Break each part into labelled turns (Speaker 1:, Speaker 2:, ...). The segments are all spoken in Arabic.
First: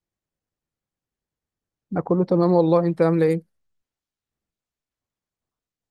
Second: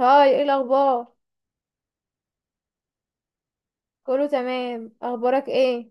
Speaker 1: هاي، ايه الاخبار؟
Speaker 2: انا كله تمام والله، انت عامله ايه؟
Speaker 1: كله تمام. اخبارك ايه؟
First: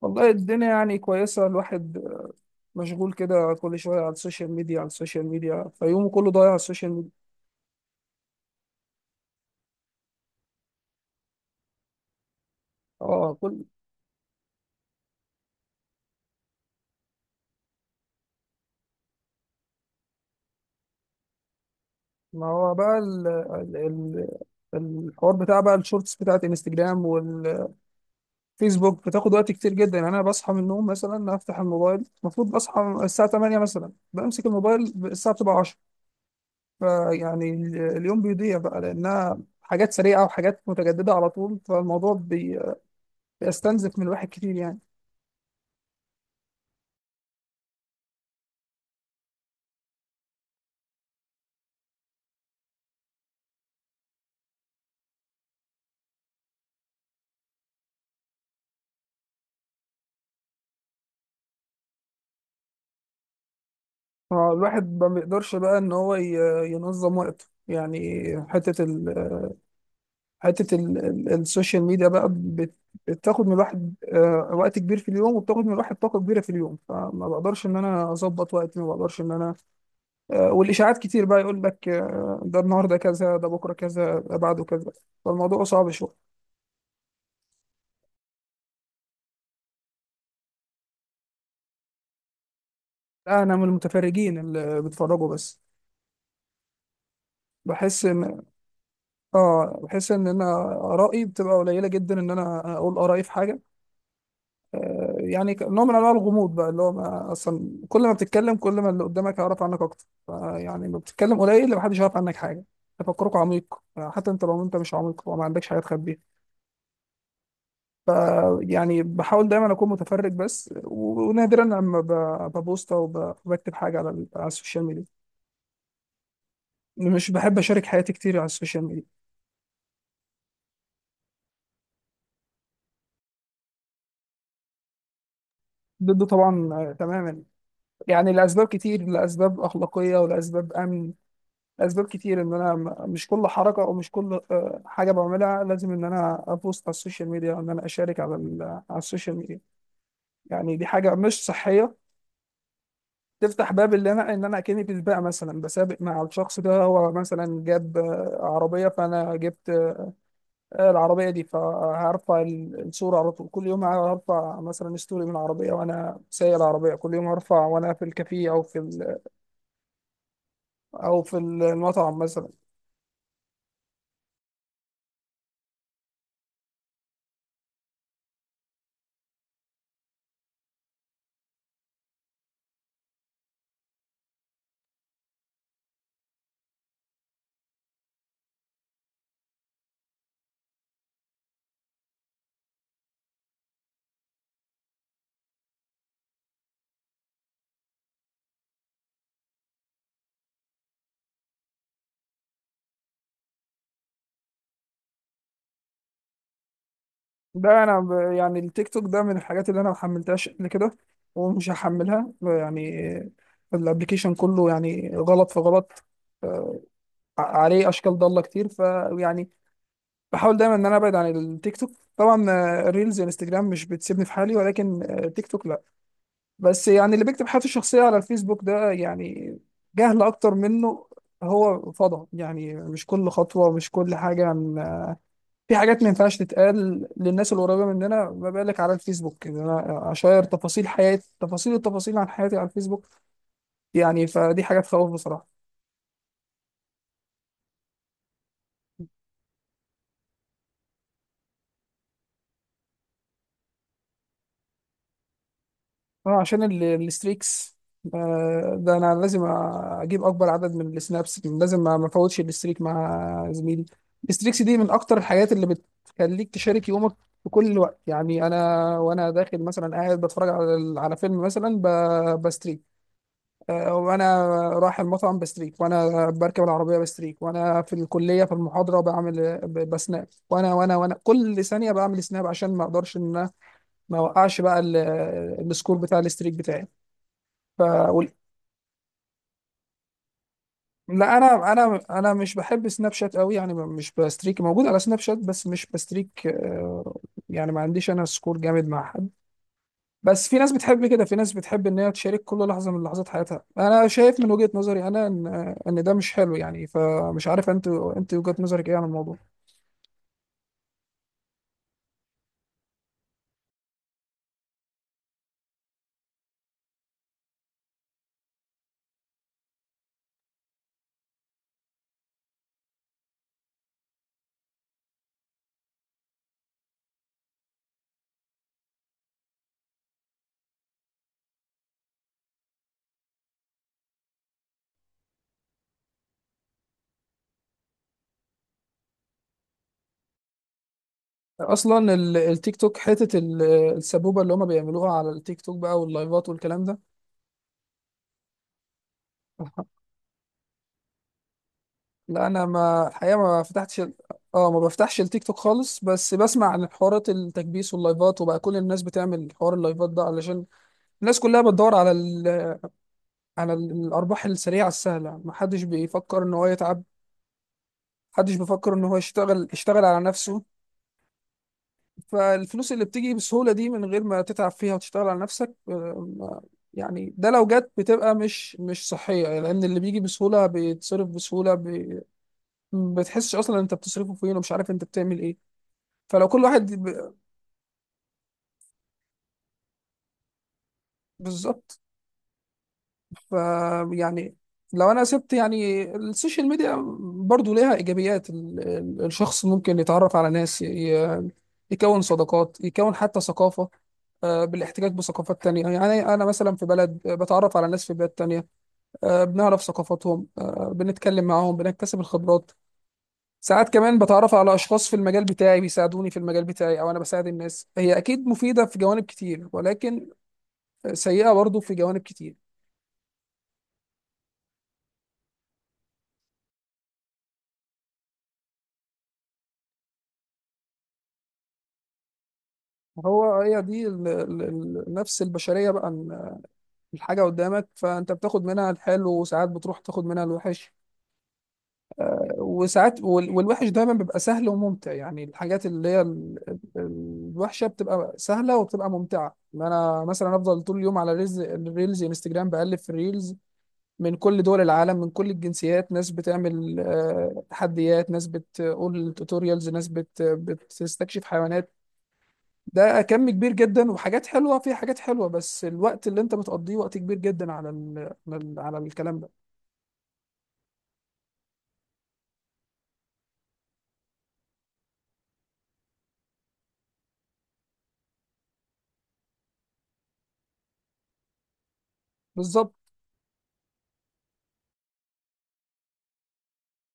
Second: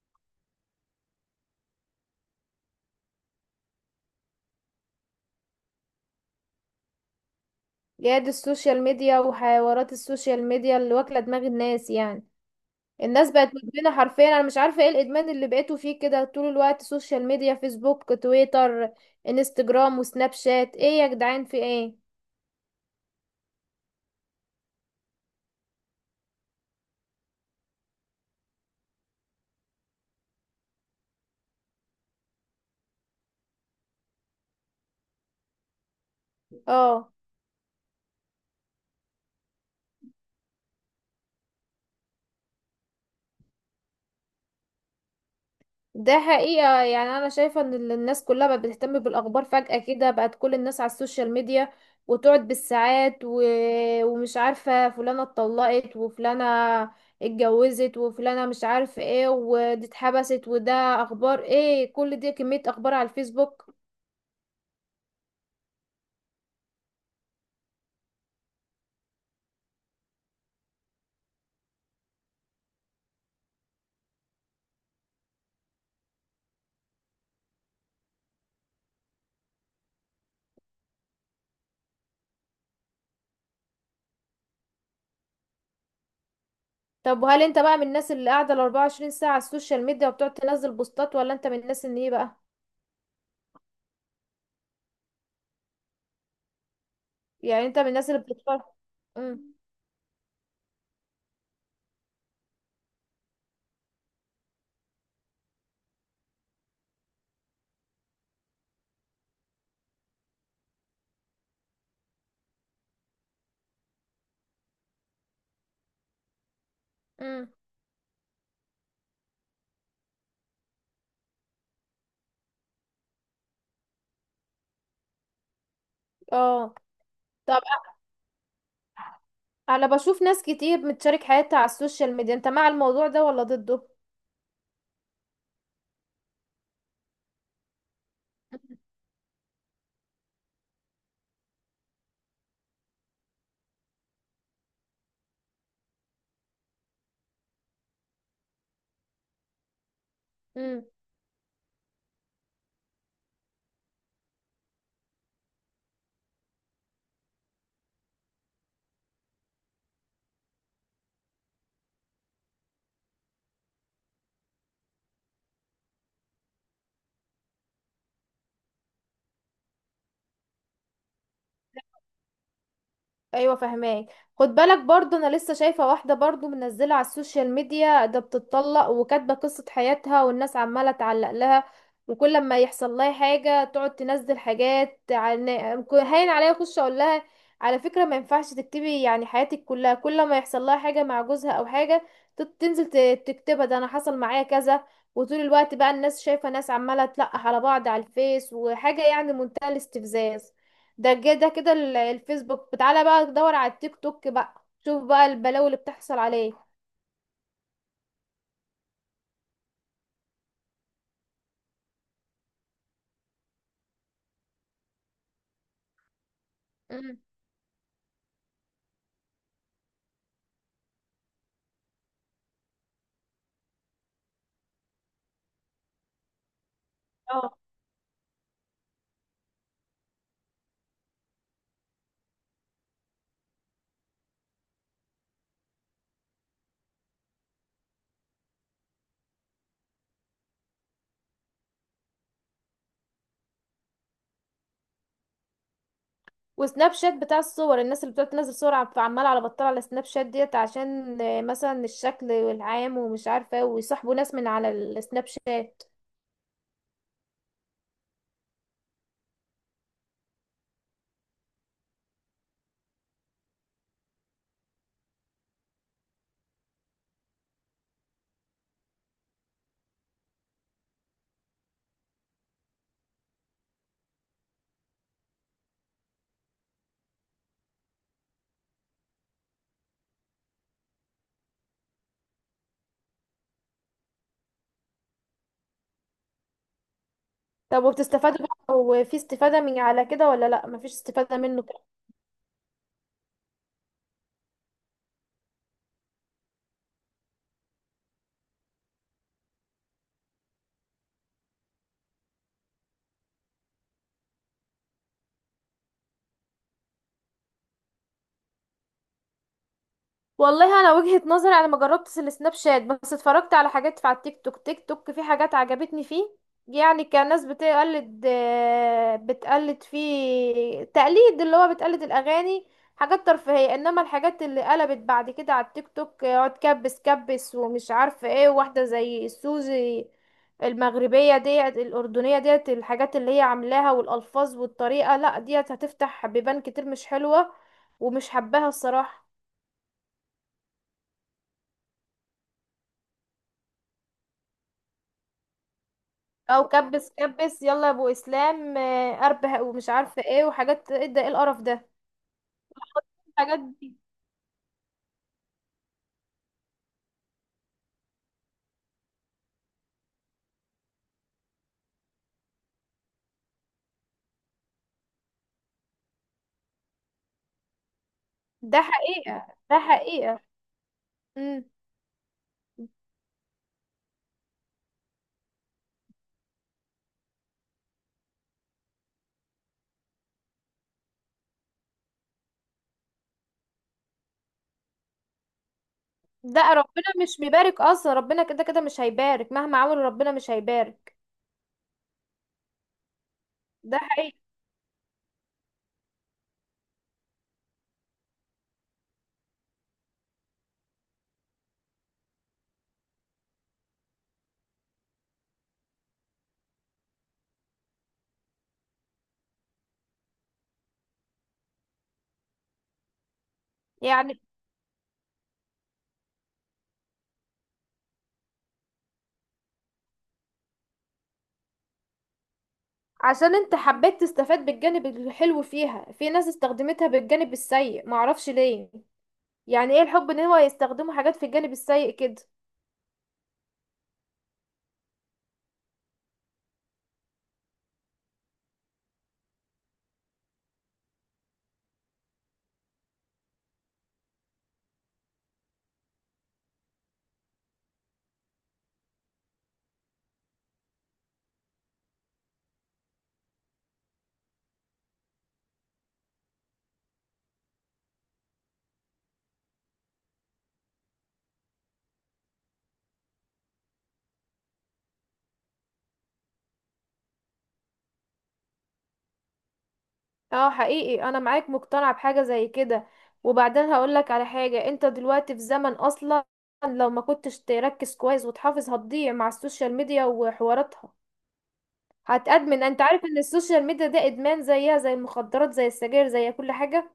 Speaker 2: والله الدنيا يعني كويسه. الواحد مشغول كده كل شويه على السوشيال ميديا، فيومه كله ضايع على السوشيال ميديا.
Speaker 1: يا دي السوشيال ميديا وحوارات السوشيال ميديا اللي واكله دماغ الناس يعني. الناس
Speaker 2: اه،
Speaker 1: بقت
Speaker 2: كل
Speaker 1: مدمنه حرفيا. انا مش عارفه ايه الادمان اللي بقيتوا فيه كده، طول الوقت سوشيال ميديا، فيسبوك، تويتر، انستجرام، وسناب شات. ايه يا جدعان، في ايه؟
Speaker 2: ما هو بقى الحوار بتاع بقى الشورتس بتاعت انستجرام والفيسبوك بتاخد وقت كتير جدا. يعني انا بصحى من النوم مثلا افتح الموبايل، المفروض بصحى الساعه 8 مثلا، بمسك الموبايل الساعه بتبقى 10.
Speaker 1: اه.
Speaker 2: فيعني اليوم بيضيع بقى لانها حاجات سريعه وحاجات متجدده على طول. فالموضوع بيستنزف من الواحد كتير يعني.
Speaker 1: ده حقيقة، يعني أنا شايفة إن الناس كلها بقت بتهتم بالأخبار فجأة كده، بقت كل الناس على السوشيال ميديا وتقعد بالساعات ومش عارفة فلانة اتطلقت وفلانة اتجوزت وفلانة مش عارف ايه، ودي اتحبست وده، أخبار ايه كل دي؟ كمية أخبار على الفيسبوك.
Speaker 2: هو الواحد ما بيقدرش بقى ان هو ينظم وقته يعني. حته ال... السوشيال ميديا بقى بتاخد من الواحد وقت كبير في اليوم، وبتاخد من الواحد طاقه كبيره في اليوم. فما بقدرش ان انا اظبط وقتي، ما بقدرش ان انا. والاشاعات كتير بقى، يقول لك ده النهارده كذا، ده بكره كذا، ده بعده كذا. فالموضوع صعب شويه.
Speaker 1: طب وهل انت بقى من الناس اللي قاعدة 24 ساعة على السوشيال ميديا وبتقعد تنزل بوستات، ولا انت من الناس اللي ايه بقى؟
Speaker 2: لا، انا من المتفرجين اللي بيتفرجوا بس.
Speaker 1: يعني انت من
Speaker 2: بحس
Speaker 1: الناس اللي
Speaker 2: ان،
Speaker 1: بتتفرج. امم.
Speaker 2: اه بحس ان انا ارائي بتبقى قليله جدا، ان انا اقول ارائي في حاجه. يعني نوع من انواع الغموض بقى، اللي هو ما اصلا كل ما بتتكلم كل ما اللي قدامك هيعرف عنك اكتر. يعني ما بتتكلم قليل محدش يعرف عنك حاجه، تفكرك عميق، حتى انت لو انت مش عميق وما عندكش حاجه تخبيها.
Speaker 1: امم.
Speaker 2: ف يعني بحاول دايما اكون متفرج بس، ونادرا لما ببوست او بكتب حاجه على على السوشيال ميديا.
Speaker 1: اه.
Speaker 2: مش بحب اشارك حياتي كتير على السوشيال ميديا.
Speaker 1: انا بشوف ناس كتير بتشارك حياتها على السوشيال ميديا، انت مع الموضوع ده ولا ضده؟
Speaker 2: ضده طبعا، تماما. يعني لاسباب كتير، لاسباب اخلاقيه ولاسباب امن، اسباب كتير. ان انا مش كل حركه او مش كل حاجه بعملها لازم ان انا ابوست على السوشيال ميديا، او ان انا اشارك على على السوشيال ميديا. يعني
Speaker 1: امم.
Speaker 2: دي حاجه مش صحيه. تفتح باب اللي انا ان انا اكني في سباق مثلا، بسابق مع الشخص ده. هو مثلا جاب عربيه فانا جبت العربيه دي، فهرفع الصوره على طول. كل يوم هرفع مثلا ستوري من العربيه وانا سايق العربيه، كل يوم هرفع وانا في الكافيه او في او في المطعم مثلا.
Speaker 1: ايوه، فهماك. خد بالك برضو، انا لسه شايفه واحده برضو منزله على السوشيال ميديا، ده بتتطلق وكاتبه قصه حياتها والناس عماله تعلق لها، وكل ما يحصل لها حاجه تقعد تنزل حاجات عن. هين عليا اخش اقول لها على فكره ما ينفعش تكتبي يعني حياتك كلها. كل ما يحصل لها حاجه مع جوزها او حاجه تنزل تكتبها، ده انا حصل معايا كذا. وطول الوقت بقى الناس شايفه ناس عماله تلقح على بعض على الفيس، وحاجه يعني منتهى الاستفزاز. ده كده ده كده الفيسبوك، تعالى بقى دور على التيك توك بقى، شوف بقى البلاوي اللي بتحصل عليه.
Speaker 2: ده انا يعني التيك توك ده من الحاجات اللي انا ما حملتهاش قبل كده، ومش هحملها يعني. الابلكيشن كله يعني غلط في غلط. آه،
Speaker 1: مم.
Speaker 2: عليه اشكال ضاله كتير. فيعني بحاول دايما ان انا ابعد عن التيك توك. طبعا الريلز والانستجرام مش بتسيبني في حالي، ولكن تيك توك لا. بس يعني اللي بيكتب
Speaker 1: اه.
Speaker 2: حياته الشخصيه على الفيسبوك ده يعني جهل اكتر منه. هو فضى يعني؟ مش كل خطوه، مش كل حاجه. في حاجات ما ينفعش تتقال للناس القريبه مننا، ما بالك على الفيسبوك ان انا اشير تفاصيل حياتي، تفاصيل التفاصيل عن حياتي على الفيسبوك. يعني فدي حاجه تخوف بصراحه.
Speaker 1: وسناب شات بتاع الصور، الناس اللي بتقعد تنزل صور عماله على بطال على سناب شات ديت، عشان مثلا الشكل والعام ومش عارفه إيه، ويصاحبوا ناس من على السناب شات.
Speaker 2: اه، عشان الستريكس. ده انا لازم اجيب اكبر عدد من السنابس، لازم ما افوتش الستريك مع زميلي. الستريكس دي من اكتر الحاجات اللي بتخليك تشارك يومك في كل الوقت. يعني انا وانا داخل مثلا، قاعد بتفرج على على فيلم مثلا بستريك، وانا رايح المطعم بستريك، وانا بركب العربيه بستريك، وانا في الكليه في المحاضره بعمل بسناب، وانا وانا وانا كل ثانيه بعمل سناب عشان ما اقدرش ان أنا ما اوقعش بقى السكور بتاع الستريك بتاعي. ف
Speaker 1: طب
Speaker 2: وال-
Speaker 1: وبتستفادوا بقى؟ وفي استفاده من على كده ولا لا، مفيش
Speaker 2: لا،
Speaker 1: استفاده منه؟
Speaker 2: انا مش بحب سناب شات قوي يعني. مش بستريك. موجود على سناب شات بس مش بستريك. يعني ما عنديش انا سكور جامد مع حد. بس في ناس بتحب كده، في ناس بتحب ان هي تشارك كل لحظه من لحظات حياتها. انا شايف من وجهه نظري انا ان ده مش حلو يعني. فمش عارف انت وجهه نظرك ايه عن الموضوع.
Speaker 1: والله، انا وجهة نظري انا ما جربتش السناب شات، بس اتفرجت على حاجات في على التيك توك. تيك توك في حاجات عجبتني فيه، يعني كان ناس بتقلد، بتقلد فيه تقليد اللي هو بتقلد الاغاني، حاجات ترفيهية. انما الحاجات اللي قلبت بعد كده على التيك توك، اقعد كبس كبس ومش عارفة ايه، واحدة زي سوزي المغربية ديت، الأردنية ديت، الحاجات اللي هي عاملاها والألفاظ والطريقة، لا ديت هتفتح بيبان كتير مش حلوة، ومش حباها الصراحة.
Speaker 2: اصلا التيك توك حته السبوبه اللي هم بيعملوها على التيك توك بقى، واللايفات
Speaker 1: او
Speaker 2: والكلام ده.
Speaker 1: كبس كبس، يلا يا ابو اسلام، اربح ومش عارفه ايه، وحاجات ايه ده؟ ايه القرف ده؟
Speaker 2: لا انا، ما الحقيقه
Speaker 1: الحاجات
Speaker 2: ما
Speaker 1: دي.
Speaker 2: فتحتش اه، ما بفتحش التيك توك خالص، بس بسمع عن حوارات التكبيس واللايفات. وبقى كل الناس بتعمل حوار اللايفات ده علشان الناس كلها بتدور على الارباح السريعه السهله. ما حدش بيفكر ان هو يتعب، محدش
Speaker 1: ده
Speaker 2: بيفكر ان هو
Speaker 1: حقيقه،
Speaker 2: يشتغل،
Speaker 1: ده
Speaker 2: يشتغل على
Speaker 1: حقيقه.
Speaker 2: نفسه.
Speaker 1: امم.
Speaker 2: فالفلوس اللي بتيجي بسهولة دي من غير ما تتعب فيها وتشتغل على نفسك، ما- يعني ده لو جت بتبقى مش صحية، لأن اللي بيجي بسهولة بيتصرف بسهولة. ما بتحسش أصلا أنت بتصرفه فين، ومش عارف أنت بتعمل إيه. فلو
Speaker 1: ده
Speaker 2: كل واحد
Speaker 1: ربنا مش بيبارك اصلا، ربنا كده كده مش هيبارك مهما عملوا، ربنا مش هيبارك.
Speaker 2: بالظبط. ف
Speaker 1: ده حقيقي.
Speaker 2: يعني لو أنا سبت يعني السوشيال ميديا، برضو ليها إيجابيات. الشخص ممكن يتعرف على ناس، يكون صداقات، يكون حتى ثقافة، بالاحتكاك بثقافات تانية. يعني أنا مثلا في بلد، بتعرف على ناس في بلاد تانية، بنعرف ثقافاتهم، بنتكلم معاهم، بنكتسب الخبرات. ساعات كمان
Speaker 1: يعني
Speaker 2: بتعرف على أشخاص في المجال بتاعي بيساعدوني في المجال بتاعي، أو أنا بساعد الناس. هي أكيد مفيدة في جوانب كتير، ولكن سيئة برضو في جوانب كتير.
Speaker 1: عشان انت حبيت تستفاد بالجانب الحلو فيها، في ناس استخدمتها بالجانب السيء، معرفش ليه. يعني ايه الحب ان هو يستخدموا حاجات في الجانب السيء كده؟
Speaker 2: هو هي دي نفس البشرية بقى. إن الحاجة قدامك فأنت بتاخد منها الحلو، وساعات بتروح تاخد منها الوحش. وساعات والوحش دايما بيبقى سهل وممتع. يعني الحاجات اللي هي الوحشه بتبقى سهله وبتبقى ممتعه. ما انا مثلا افضل طول اليوم على ريلز، الريلز انستجرام بقلب في الريلز من كل دول العالم من كل الجنسيات. ناس بتعمل تحديات، ناس بتقول توتوريالز، ناس بتستكشف حيوانات. ده كم كبير جدا، وحاجات حلوه، في حاجات حلوه، بس الوقت اللي انت بتقضيه وقت كبير جدا على ال على, ال على الكلام ده.
Speaker 1: اه، حقيقي انا معاك، مقتنعة بحاجة زي كده. وبعدين هقولك على حاجة، انت دلوقتي في زمن اصلا لو ما كنتش تركز كويس وتحافظ هتضيع مع السوشيال ميديا وحواراتها. هتأدمن،
Speaker 2: بالظبط.
Speaker 1: انت عارف ان السوشيال ميديا ده ادمان، زيها زي المخدرات، زي السجاير، زي كل حاجة.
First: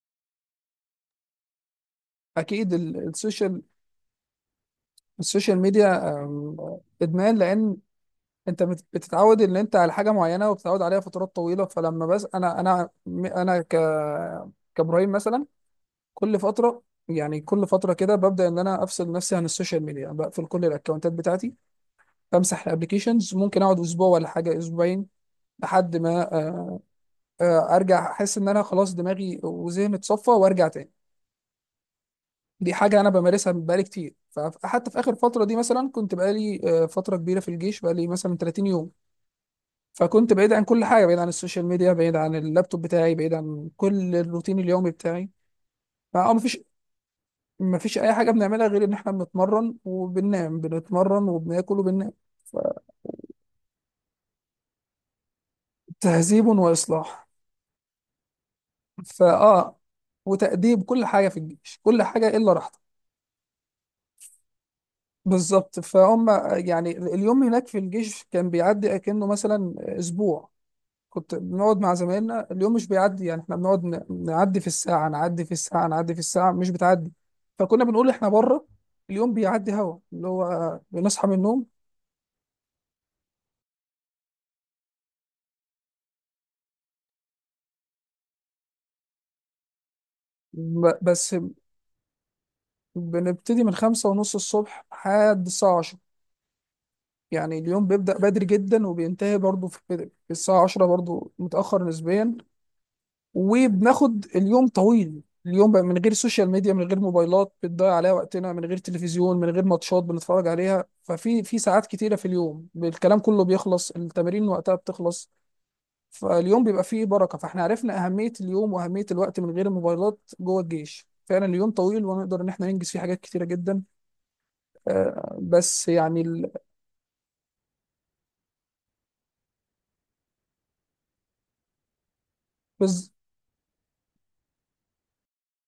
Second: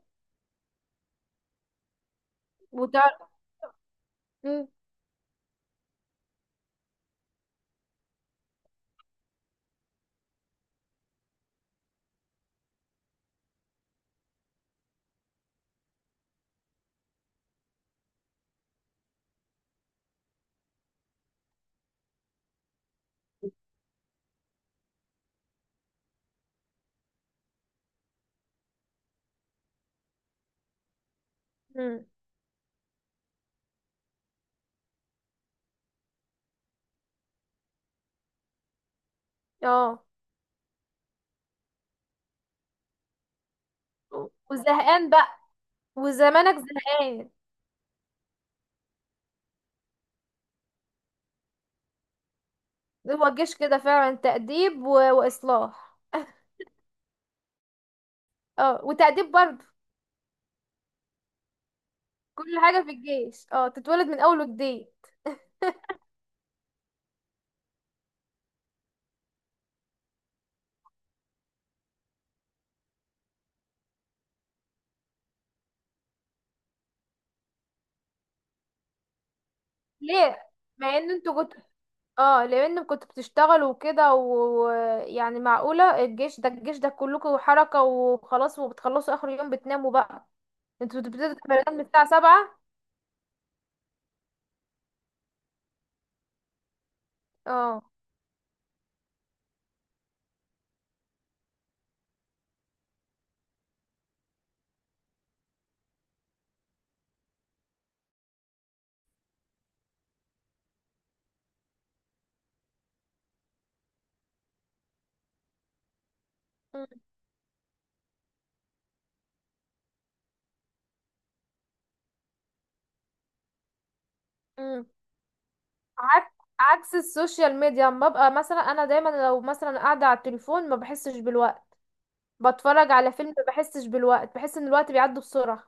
Speaker 2: اكيد
Speaker 1: وتعرف. مم.
Speaker 2: السوشيال ميديا ادمان، لان انت بتتعود ان انت على حاجه معينه وبتتعود عليها فترات طويله. فلما، بس انا انا انا ك كابراهيم مثلا، كل فتره، يعني كل فتره كده ببدا ان انا افصل نفسي عن السوشيال ميديا. بقفل كل الاكونتات بتاعتي، بمسح الابلكيشنز، ممكن اقعد اسبوع ولا حاجه، اسبوعين، لحد ما ارجع احس ان انا خلاص دماغي وذهني اتصفى، وارجع تاني.
Speaker 1: مم.
Speaker 2: دي حاجة أنا بمارسها بقالي كتير. فحتى في آخر فترة دي مثلا، كنت بقالي فترة كبيرة في الجيش، بقالي مثلا 30 يوم.
Speaker 1: اه.
Speaker 2: فكنت بعيد عن كل حاجة، بعيد عن السوشيال ميديا، بعيد عن اللابتوب بتاعي، بعيد عن كل الروتين اليومي
Speaker 1: وزهقان بقى؟
Speaker 2: بتاعي.
Speaker 1: وزمانك
Speaker 2: مفيش،
Speaker 1: زهقان.
Speaker 2: أي حاجة بنعملها غير إن إحنا بنتمرن وبننام، بنتمرن وبناكل وبننام.
Speaker 1: هو الجيش كده فعلا تأديب واصلاح.
Speaker 2: تهذيب وإصلاح،
Speaker 1: اه، وتأديب برضه.
Speaker 2: فأه وتأديب. كل حاجة في الجيش، كل حاجة إلا
Speaker 1: كل
Speaker 2: راحتك.
Speaker 1: حاجة في الجيش اه، تتولد من اول وجديد.
Speaker 2: بالظبط. فهم يعني اليوم هناك في الجيش كان بيعدي كأنه مثلا أسبوع. كنت بنقعد مع زمايلنا، اليوم مش بيعدي، يعني احنا بنقعد نعدي في الساعة، نعدي في الساعة، نعدي في الساعة، مش بتعدي. فكنا بنقول احنا بره. اليوم بيعدي، هوا اللي
Speaker 1: ليه؟
Speaker 2: هو
Speaker 1: مع ان
Speaker 2: بنصحى من
Speaker 1: انتوا كنت،
Speaker 2: النوم،
Speaker 1: اه لان كنتوا بتشتغلوا وكده، ويعني معقولة الجيش ده؟ الجيش ده كلكم حركة وخلاص، وبتخلصوا اخر يوم بتناموا بقى. انتوا بتبتدوا
Speaker 2: بس
Speaker 1: التمرين من الساعة 7؟
Speaker 2: بنبتدي من 5:30 الصبح لحد الساعة 10. يعني
Speaker 1: اه.
Speaker 2: اليوم بيبدأ بدري جدا وبينتهي برضه في الساعة 10 برضه، متأخر نسبيا. وبناخد اليوم طويل. اليوم بقى من غير سوشيال ميديا، من غير موبايلات بتضيع عليها وقتنا، من غير تلفزيون، من غير ماتشات بنتفرج عليها، ففي ساعات كتيرة في اليوم. الكلام كله بيخلص، التمارين وقتها بتخلص، فاليوم بيبقى
Speaker 1: أم.
Speaker 2: فيه بركة. فاحنا عرفنا أهمية اليوم وأهمية الوقت من غير الموبايلات جوه الجيش. فعلا اليوم طويل، ونقدر إن احنا ننجز فيه حاجات كتيرة جدا.
Speaker 1: أم.
Speaker 2: آه، بس يعني
Speaker 1: عك-
Speaker 2: ال-
Speaker 1: عكس السوشيال ميديا، اما ببقى مثلا انا دايما لو مثلا قاعدة على التليفون ما بحسش بالوقت، بتفرج
Speaker 2: بز-
Speaker 1: على فيلم ما بحسش بالوقت، بحس ان الوقت بيعدي بسرعة.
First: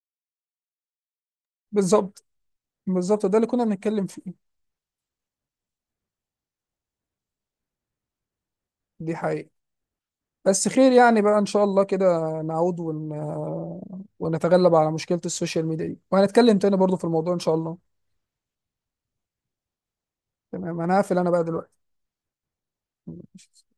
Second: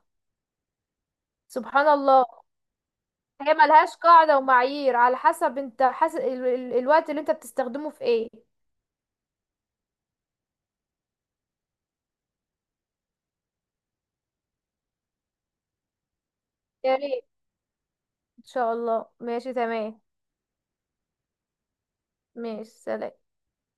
Speaker 1: سبحان
Speaker 2: بالظبط،
Speaker 1: الله.
Speaker 2: بالظبط ده اللي
Speaker 1: هي
Speaker 2: كنا
Speaker 1: ملهاش
Speaker 2: بنتكلم فيه.
Speaker 1: قاعدة ومعايير، على حسب انت حاسس الوقت اللي انت بتستخدمه في ايه.
Speaker 2: دي حقيقة. بس خير يعني بقى إن شاء الله كده، نعود ونتغلب على مشكلة السوشيال ميديا دي. وهنتكلم تاني
Speaker 1: يا
Speaker 2: برضو في
Speaker 1: ريت.
Speaker 2: الموضوع إن شاء الله.
Speaker 1: ان شاء الله. ماشي تمام.
Speaker 2: تمام، أنا هقفل أنا بقى
Speaker 1: ماشي، سلام.
Speaker 2: دلوقتي.